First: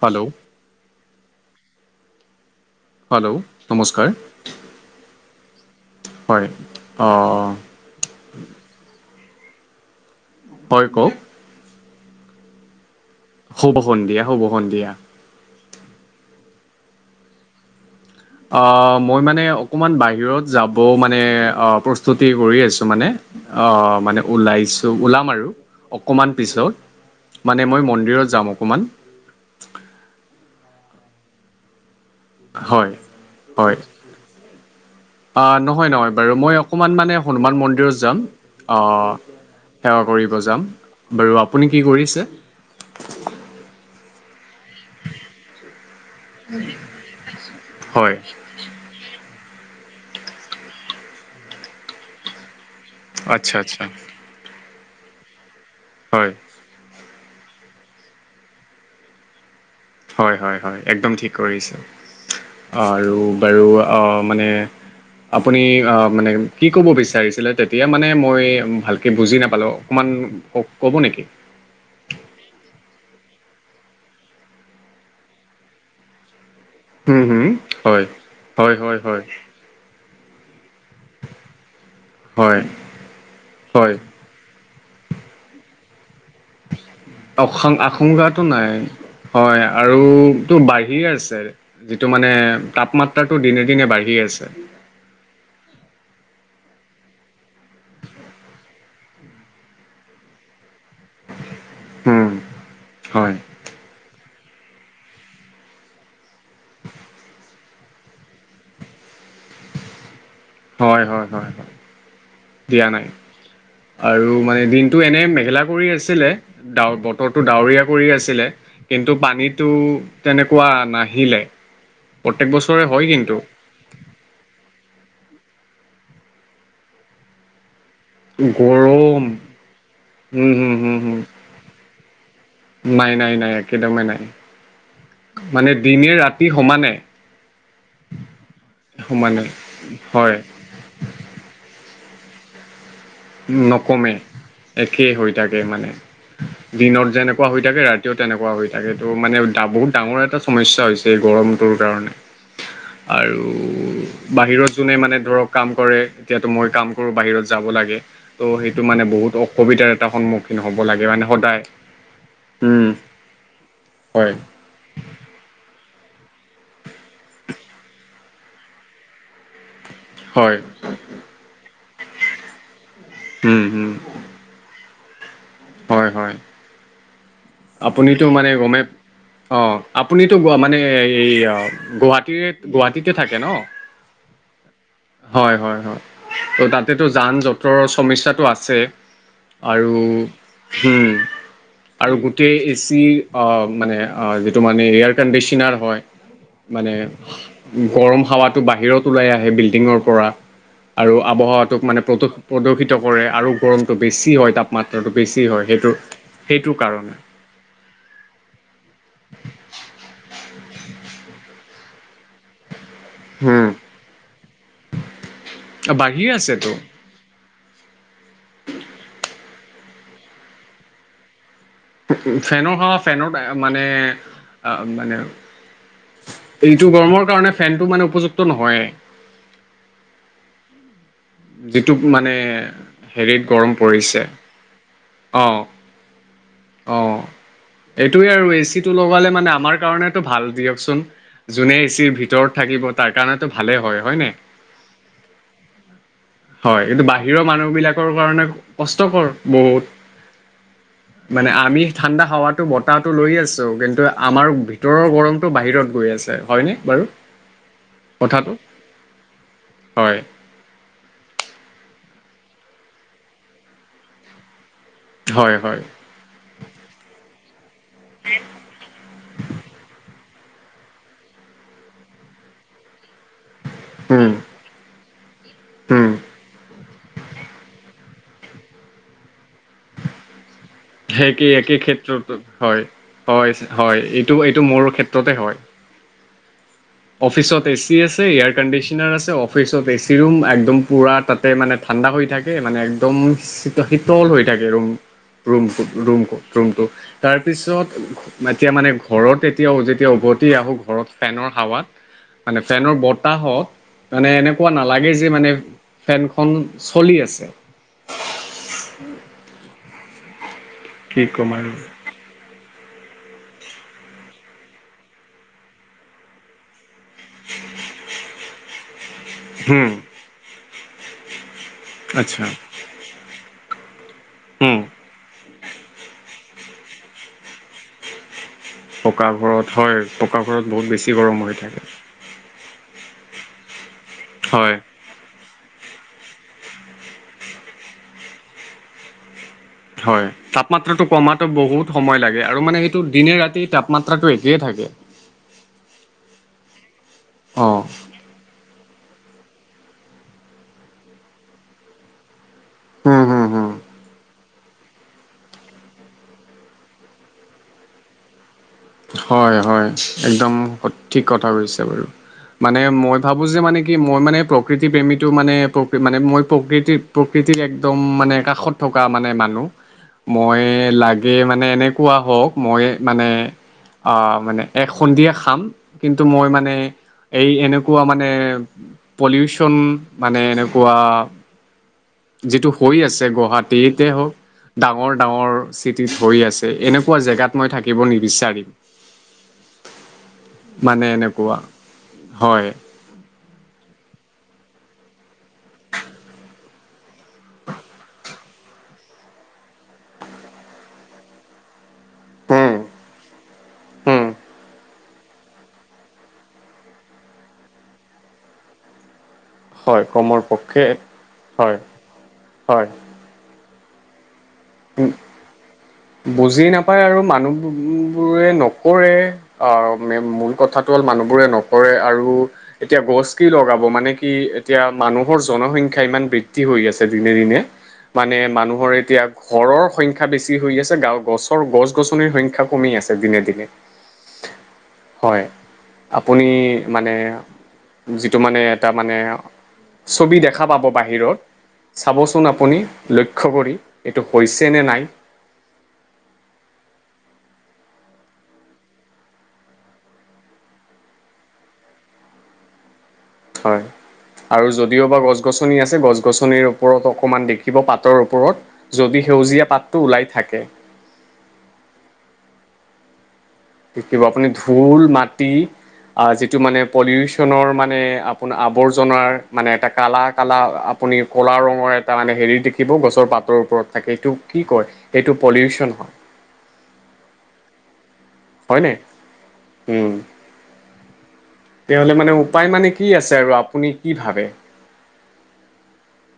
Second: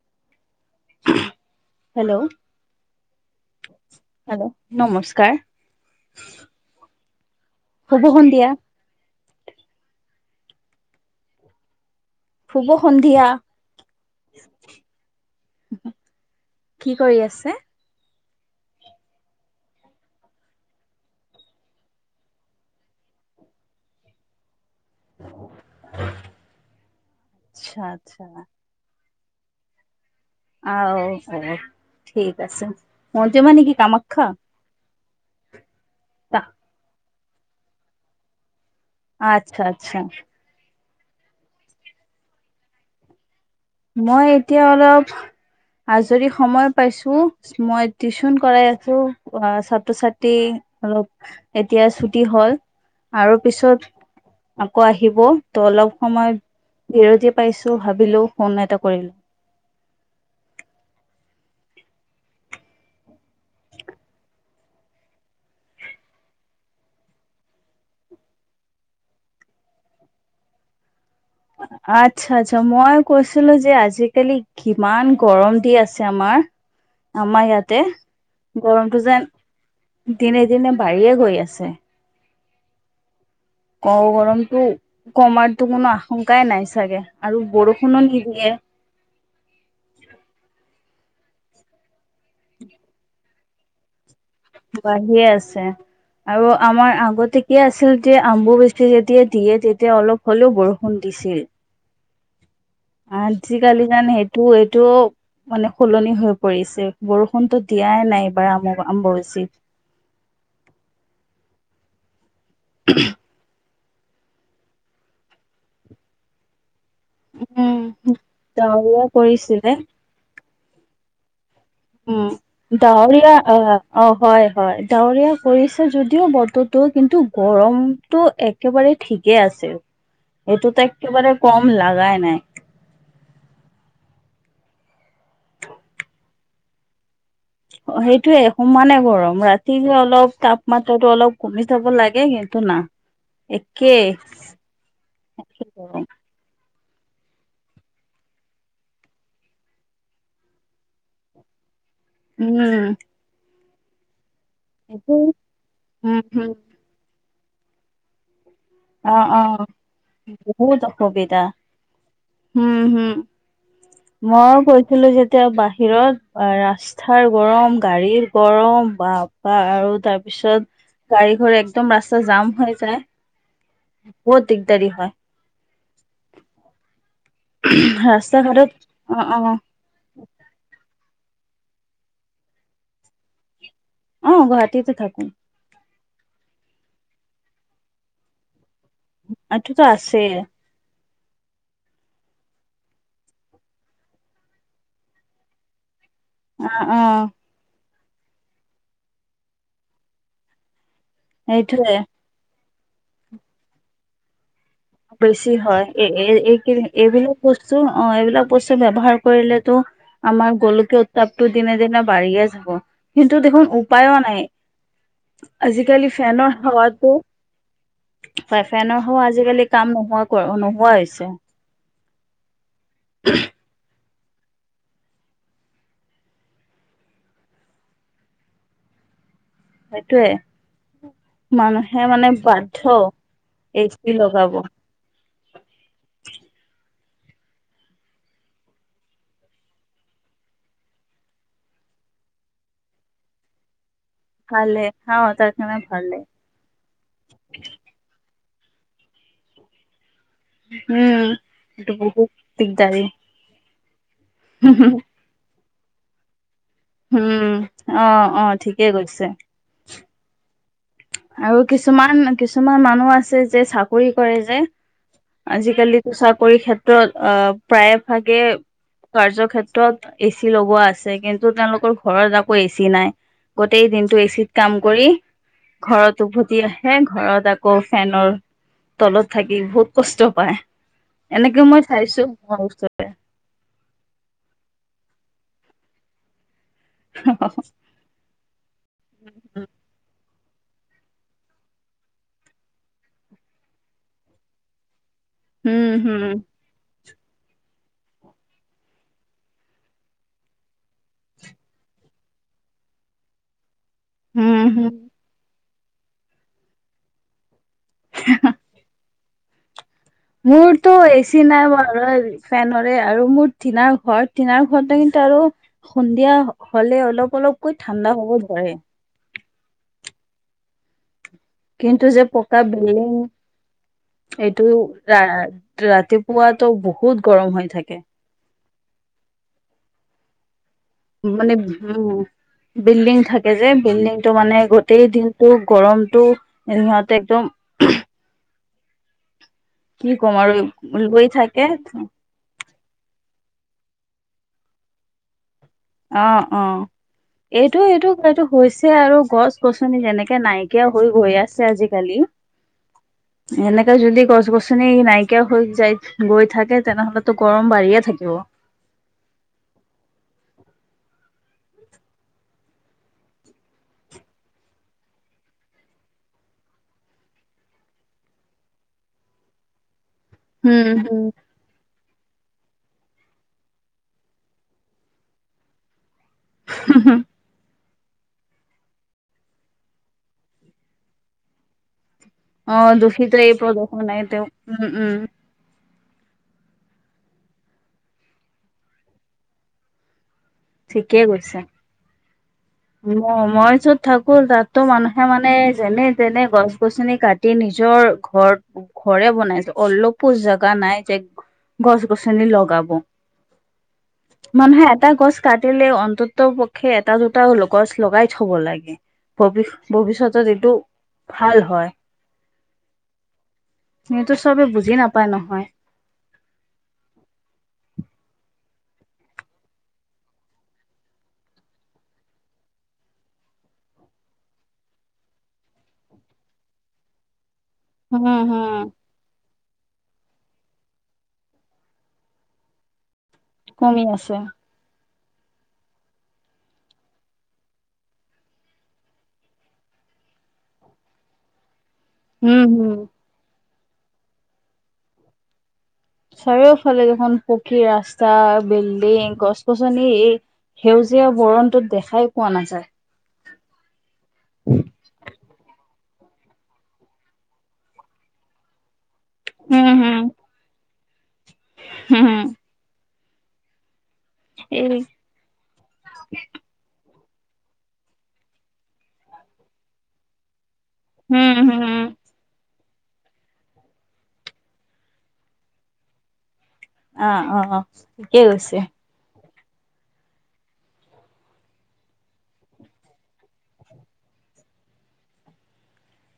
Hello hello hello নমস্কাৰ hello নমস্কাৰ হয় অ হ'বহ দিয়া। হয় ক হোব হু'ব সন্ধিয়া হুব সন্ধিয়া। কি কৰি আছে। আহ মই মানে অকমান বাহিৰত যাব মানে প্ৰস্তুতি কৰি আছো মানে। অ মানে ওলাইছো। ত ওলাম আৰু অকণমান পিছত মানে মই আচ্ছা আচ্ছা মন্দিৰত যাম অকণমান। আহ অ ঠিক আছে হয় মন্দিৰ মানে কি হয় কামাখ্যা? অ নহয় নহয় বাৰু মই অকমান মানে হনুমান মন্দিৰত যাম আচ্ছা আচ্ছা সেৱা কৰিব যাম। বাৰু আপুনি কি কৰিছে? মই এতিয়া অলপ আজৰি সময় পাইছো মই হয় টিউচন কৰাই আছো। অ ছাত্ৰ ছাত্ৰী অলপ এতিয়া ছুটি হল। আৰু আচ্ছা আচ্ছা পিছত আকৌ আহিব ত অলপ হয় সময় বিৰতি পাইছো ভাবিলো ফোন এটা কৰিলো। হয় হয় হয় একদম ঠিক কৰিছে। আৰু বাৰু অ মানে আপুনি অ মানে কি ক'ব বিচাৰিছিলে তেতিয়া মানে মই ভালকে বুজি নাপালো অকমান ক'ব নেকি হয় আচ্ছা আচ্ছা মই কৈছিলো যে আজিকালি কিমান গৰম দি আছে আমাৰ হুম আমাৰ হুম ইয়াতে হয় হয় হয় গৰমটো হয় যেন দিনে দিনে বাঢ়িয়ে গৈ আছে। হয় অ হয় গৰমতো কমাৰতো কোনো আ অশাং আশংকাটো নিদিয়ে নাই হয় আৰু তো বাই বাঢ়িয়ে আছে যিটো মানে তাপমাত্ৰাটো দিনে দিনে বাঢ়ি আছে বাঢ়িয়ে আছে আৰু আমাৰ আগতে কি আছিল যে অম্বুবাচী যেতিয়া দিয়ে তেতিয়া অলপ হ'লেও বৰষুণ দিছিল। হুম হয় আজিকালি যান সেইটো এইটো। মানে সলনি হৈ পৰিছে বৰষুণতো দিয়াই নাই এইবাৰ আম অম্বুবাচীত। [inaudible] হয় হয় হয় হয় দিয়া নাই। আৰু মানে দিনটো এনে মেখেলা কৰি আছিলে। ডা বতৰটো ডাৱৰীয়া কৰি উম। আছিলে ডাৱৰীয়া কিন্তু পানীতো কৰিছিলে। তেনে কোৱা নাহিলে। প্ৰত্যেক উ বছৰে হয় ডাৱৰীয়া কিন্তু অ অ হয় হয় ডাৱৰীয়া পৰিছে যদিও বতৰতো কিন্তু গৰমতো একেবাৰে গৰম ঠিকেই আছে। উম হুম হম হম নাই। নাই নাই নাই একেদমেই নাই। মানে দিনে ৰাতি সমানে। সেইটোয়ে সমানে গৰম ৰাতি যে হয় অলপ তাপমাত্ৰাটো অলপ কমি চাব লা গে সেইটো না। একেই নকমে একেই হৈ থাকে মানে। গৰম। দিনত যেনেকোৱা হৈ থাকে ৰাতিও তেনেকোৱা হৈ থাকে তো মানো বহুত ডাঙৰ এটা সমস্যা হৈছে এই গৰমতোৰ কাৰণে উম, আৰু বাহিৰত যোনে এইটো মানে ধৰক কাম কৰে উম, এতিয়াতো হম, মই কাম কৰো বাহিৰত যাব লাগে ত' সেইটো মানে অ', বহুত অ', অসুবিধাৰ এটা সন্মুখীন হ'ব বহুত লাগে মানে অসুবিধা। সদায়। হম উম হুম হয় মই কৈছিলো যেতিয়া বা হিৰত ৰাস্তাৰ গৰম গাড়ীৰ গৰম বা বা আৰু হয় তাৰপিছত গাড়ী ঘৰে একদম ৰাস্তা জাম হৈ যায়। উম উম বহুত দিগদাৰি হয়। হয় হয় আপুনিতো মানে গমে অ আপুনিতো মানে এইয়া গুৱাহাটীৰে গুৱাহাটীতে থাকে ন। অ গুৱাহাটীতে থাকো হয় হয় হয় অ তা তেটো যাম জটৰৰ সমস্যাটো আছে এইটোতো আৰু আছেই উম আৰু গোটেই এ চি অহ মানে যিটো মানে এয়াৰ কণ্ডিচনাৰ হয় অ মানে অ গৰম হাৱাটো বাহিৰত ওলাই আহে বিল্ডিঙৰ পৰা। আৰু আৱহাৱাটোক সেইটোয়ে মানে প্ৰদূষ প্ৰদূষিত কৰে আৰু গৰমটো বেছি হয় তাত। বেছি হয় এই কাৰণে এইবিল বস্তু অ এইবিলাক বস্তু ব্যৱহাৰ কৰিলেতো আমা ৰ গোলকীয় উত্তাপটো দিনে দিনে বাঢ়িহে যাব। কিন্তু হম দেখোন উপায়ো নাই আজিকালি বাঢ়ি ফেনৰ আছেতো হাৱাটো ফাই ফেনৰ হ আজিকালি কাম নোহোৱা নোহোৱা হৈছে ফেনৰ হাৱা ফেনতে আও মানে মানে এইটো গৰমৰ কাৰণে ফেনটো মানে উপযুক্ত নহয়ে সেটোৱে। যিটো মানে হেৰিত গৰম এ চি পৰিছে। লগাব অহ। অ এইটোৱে আৰু এচিটো লগালে মানে আমাৰ কাৰণেটো ভাল দিয়কচোন। যোনে এচিৰ ভিতৰত থাকিব তাৰ কাৰণেতো ভালে হয়। হয় নাই ভালে হা তাৰ কাৰণে ভালে হয় কিন্তু বাহিৰৰ মানুহ বিলাকৰ কাৰণে কষ্টকৰ বহুত। উম মানে আমি এইটো ঠাণ্ডা বহুত হাৱাতো দিগদাৰী বতাহটো লৈ আছো কিন্তু আমাৰ ভিতৰৰ গৰমটো বাহিৰত গৈ আছে। হয়নে বাৰু? উম অ অ কথাটো ঠিকে কৈছে হয়। আৰু কিছুমান কিছুমান মানুহ আছে যে চাকৰি কৰে যে। হয় হয় আজিকালিতো চাকৰি ক্ষেত্ৰত অ প্ৰায় ভাগে কাৰ্য ক্ষেত্ৰত এচি লগোৱা আছে কিন্তু তেওঁলোকৰ ঘৰত আকৌ এচি নাই। গোটেই দিনটো উম এচিত কাম কৰি উম ঘৰত উভতি হে ঘৰত আকৌ ফেনৰ তলত থাকি বহুত কষ্ট পায়, সেই একেই এনেকে একেই মই চাইছো ক্ষেত্ৰতো ম হয় ওচৰতে। হয় হয় এইটো এইটো মোৰ ক্ষেত্ৰতে হয়। অফিচত এচি আছে এয়াৰ কণ্ডিচনাৰ আছে অফিচত এচি ৰুম। একদম পুৰা তাতে মানে ঠাণ্ডা হৈ থাকে মানে একদম শীতল হৈ থাকে ৰুম। ৰুমটো হম হম ৰুমটো ৰুমটো। তাৰপিছত এতিয়া মানে ঘৰত এতিয়া যেতিয়া উভতি আহোঁ ঘৰত ফেনৰ হাৱাত মানে ফেনৰ বতাহত মানে হম এনেকুৱা হম নালাগে যে মানে ফেনখন চলি আছে। [unintelligible] মোৰতো কি এচি ক'ম নাই আৰু বাৰু ফেন হলে আৰু মোৰ টিনাৰ ঘৰ টিনাৰ ঘৰতে কিন্তু আৰু সন্ধিয়া হ'লে অলপ অলপকৈ ঠাণ্ডা হ'ব ধৰে। হম। কিন্তু যে আচ্ছা পকা বিল্ডিং এইটো উম ৰা ৰাতিপুৱাতো বহুত গৰম হৈ থাকে। পকা ঘৰত হয় পকা ঘৰত। বহুত বেছি গৰম মানে হৈ থাকে উম বিল্ডিং থাকে যে বিল্ডিংটো মানে হয় গোটেই দিনটো গৰমতটো সহঁতে একদম কি হয় ক'ম আৰু তাপমাত্ৰাটো লৈ কমাতো থাকে বহুত সময় লাগে আৰু মানে সেইটো দিনে ৰাতি তাপমাত্ৰাটো একেই থাকে। অ অ এইটো অ' এইটো এইটো হৈছে- ছে আৰু গছ গছনি যেনেকে নাইকিয়া হৈ গৈ আছে আজিকালি হুম হুম হুম এনেকে যদি গছ গছ ছনি নাইকিয়া হৈ যায় গৈ থাকে তেনেহলেতো গৰম বাঢ়িয়ে থাকিব। হয় হয় একদম সঠিক কথা কৈছে বাৰু। মানে মই ভাবো যে মানে কি মই মানে প্ৰকৃতি প্ৰেমীটো মানে প্ৰ মানে মই প্ৰকৃতি প্ৰকৃ তি একদম মানে কাষত থকা মানে মানুহ। মই উম, হম। লাগে মানে এনেকুৱা হওঁক মই মানে অহ মানে এক সন্ধিয়া খাম কিন্তু মই মানে হম এই এনেকুৱা এনেকুৱা মানে পলিউচন মানে এনেকুৱা যিটো অ', হৈ আছে দূষিত এই গুৱাহাটীতে প্ৰদূষণ এই হওঁক তেওঁ উম, ডাঙৰ উম, ডাঙৰ চিটিত হৈ আছে এনেকুৱা জেগাত মই থাকিব নিবিচাৰিম। মানে এনেকুৱা হয়। অ মই য'ত থাকো তাতো মানুহে মানে যেনে তেনে গছ -গছনি কাটি মেলি নিজৰ ঘৰ ঘৰে বনাইছে অলপো জেগা নাই যে। গছ -গছনি উম লগাব। উম মানুহে এটা গছ কাটিলে অন্তত পক্ষে এটা জ গছ লগাই থব লাগে। ভ হয় কমৰ ভৱিষ্যতত এইটো পক্ষে ভাল হয়। হয় সেইটো চবে বুজি নাপায় নহয়। বুজি নাপায় আৰু মানুহ বোৰে নকৰে অহ মূল কথাটো হল মানুহবোৰে নকৰে আৰু এতিয়া গছ কি লগাব মানে কি এতিয়া মানুহৰ জনসংখ্যাই ইমান বৃদ্ধি হৈ আছে দিনে দিনে উম মানে হুম। মানুহৰ এতিয়া ঘৰৰ সংখ্যা বেছি হৈ আছে। যে গাঁও গছৰ গছ- গছনিৰ সংখ্যা কমি আছে দিনে দিনে কমি আছে হয় আপুনি মানে যিটো মানে এটা মানে ছবি দেখা পাব বাহিৰত চাবচোন উম আপুনি হুম। লক্ষ্য কৰি এইটো হৈছে নে নাই চাৰিওফালে দেখোন পকী ৰাস্তা, বিল্ডিং, গছ- গছনি এই সেউজীয়া বৰণটোত দেখাই পোৱা নাযায়। হয় আৰু যদিও বা গছ -গছনি আছে গছ গছনিৰ ওপৰত অকণমান দেখিব পাতৰ ওপৰত যদি সেউজীয়া পাতটো ওলাই থাকে হম দেখিব আপুনি ধূল, মাটি, যিটো মানে পলিউচ ৰ মানে আপোনাৰ আৱৰ্জনাৰ মানে এটা কালাৰ কালাৰ আপুনি কলা হুম ৰঙৰ হুম। এটা মানে হেৰি দেখি- দেখিব গছৰ পাতৰ ওপৰত থাকে সেটো কি কয় সইটো পলিউচন হয়। অ অ ঠিকেই কৈছে হয়নে উম তেতিহ'লে মানে উপায় মানে কি আছে আৰু আপুনি কি ভাবে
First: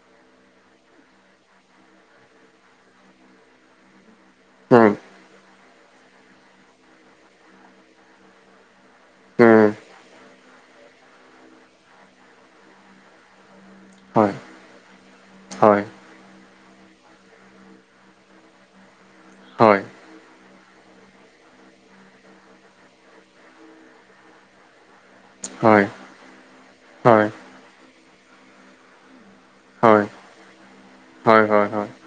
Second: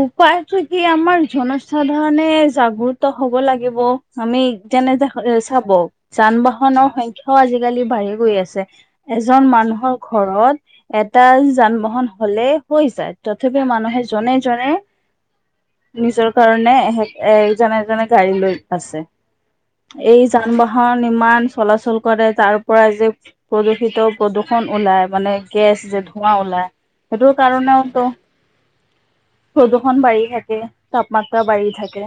উপায়টো কি আমাৰ জনসাধাৰণে জাগ্ৰত হব লাগিব আমি উম যেনে এ চাব যান- বাহনৰ সংখ্যাও আজিকালি বাঢ়ি গৈ আছে এজন উম মানুহৰ ঘৰত এটা যান বাহন হলে হৈ যায় তথাপি মানুহে জনে হয় জনে হয় নিজৰ কাৰণে এহে এজনে এজনে গাড়ী লৈ আছে। হয় এই যান- বাহন ইমান চলাচল কৰে তাৰ পৰা যে প্ৰদূষিত প্ৰদূষণ ওলাই মানে গেছ হয় হয় যে ধোঁৱা ওলাই সেইটো হয় কাৰণেওতো প্ৰদূষণ হয় বাঢ়ি থাকে তাপমাত্ৰা হয় হয় বাঢ়ি হয় থাকে।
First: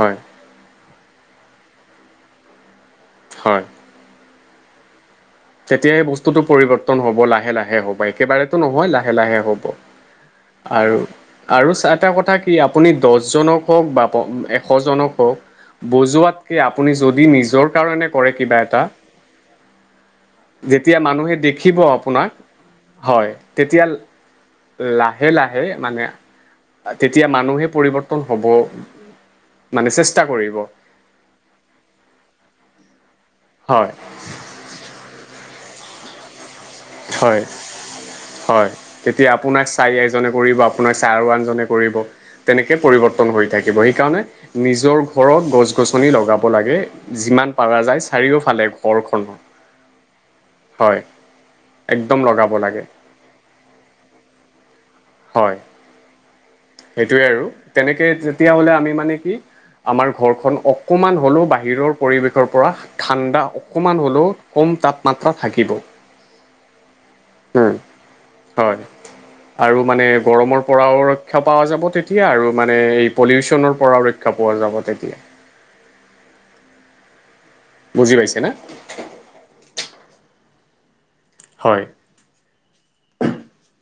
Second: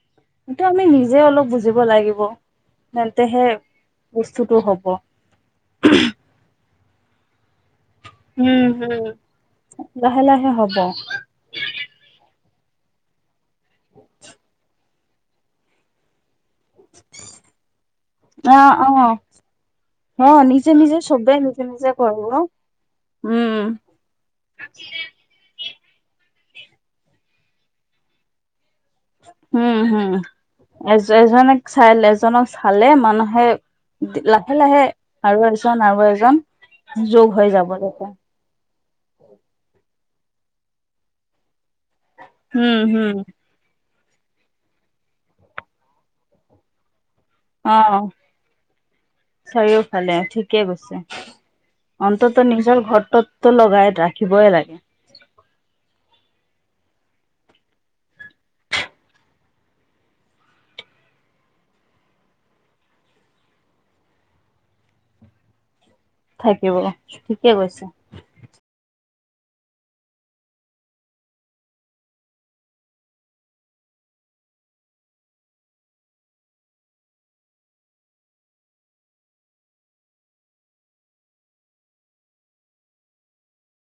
হয়। সেটো আমি নিজে অলপ বুজিব লাগিব। তেন্তেহে বস্তুটো হ'ব তেতিয়াহে বস্তুটো পৰিৱৰ্তন হ'ব লাহে লাহে হ'ব। একেবাৰেতো উম নহয় হম। লাহে লাহে হ'ব লাহে লাহে হ'ব আৰু আৰু এটা কথা কি আপুনি দহজনক হওঁক বা এশজনক হওঁক বজোৱাত কি আপুনি যদি নিজৰ কাৰণে কৰে অ কিবা এটা অ অ নিজে যেতিয়া নিজে চবে মানুহে নিজে দেখিব নিজে আপোনাক কৰিব। হয় উম তেতিয়া লাহে লাহে মানে তেতিয়া মানুহে পৰিৱৰ্তন হব। উম মানে হম চেষ্টা কৰিব এ এজনক চাই এজনক চালে মানুহে হয় লাহে লাহে লাহে আৰু এজন আৰু এজন যোগ হয় হৈ যাব তেতিয়া। হয় তেতিয়া আপোনাক চাই এজনে কৰিব আপোনাক চাই আৰু আনজনে কৰিব উম তেনেকে হম পৰিৱৰ্তন হৈ থাকিব সে সেইকাৰণে নিজৰ ঘৰত গছ -গছনি লগাব লাগে যিমান অ পাৰা যায় চাৰিওফালে ঘৰখনৰ থিকে কৈছে হয় একদম অন্তত লগাব নিজৰ লাগে ঘৰতোততো লগাই ৰাখিবই লাগে হয় সেইটোৱে আৰু তেনেকে তেতিয়া হলে আমি মানে কি আমাৰ ঘৰখন অকমান হলেও বাহিৰৰ পৰিৱেশৰ পৰা ঠাণ্ডা অকমান হলেও কম তাপমাত্ৰা থাকিব। থাকিব ঠিকে উম, কৈছা। হয় আৰু মানে গৰমৰ পৰাও ৰক্ষা পোৱাযাব তেতিয়া আৰু মানে এই পলিউচনৰ পৰা ৰক্ষা পোৱা যাব তেতিয়া। [inaudible] বুজি পাইছে না হয় [unintelligible]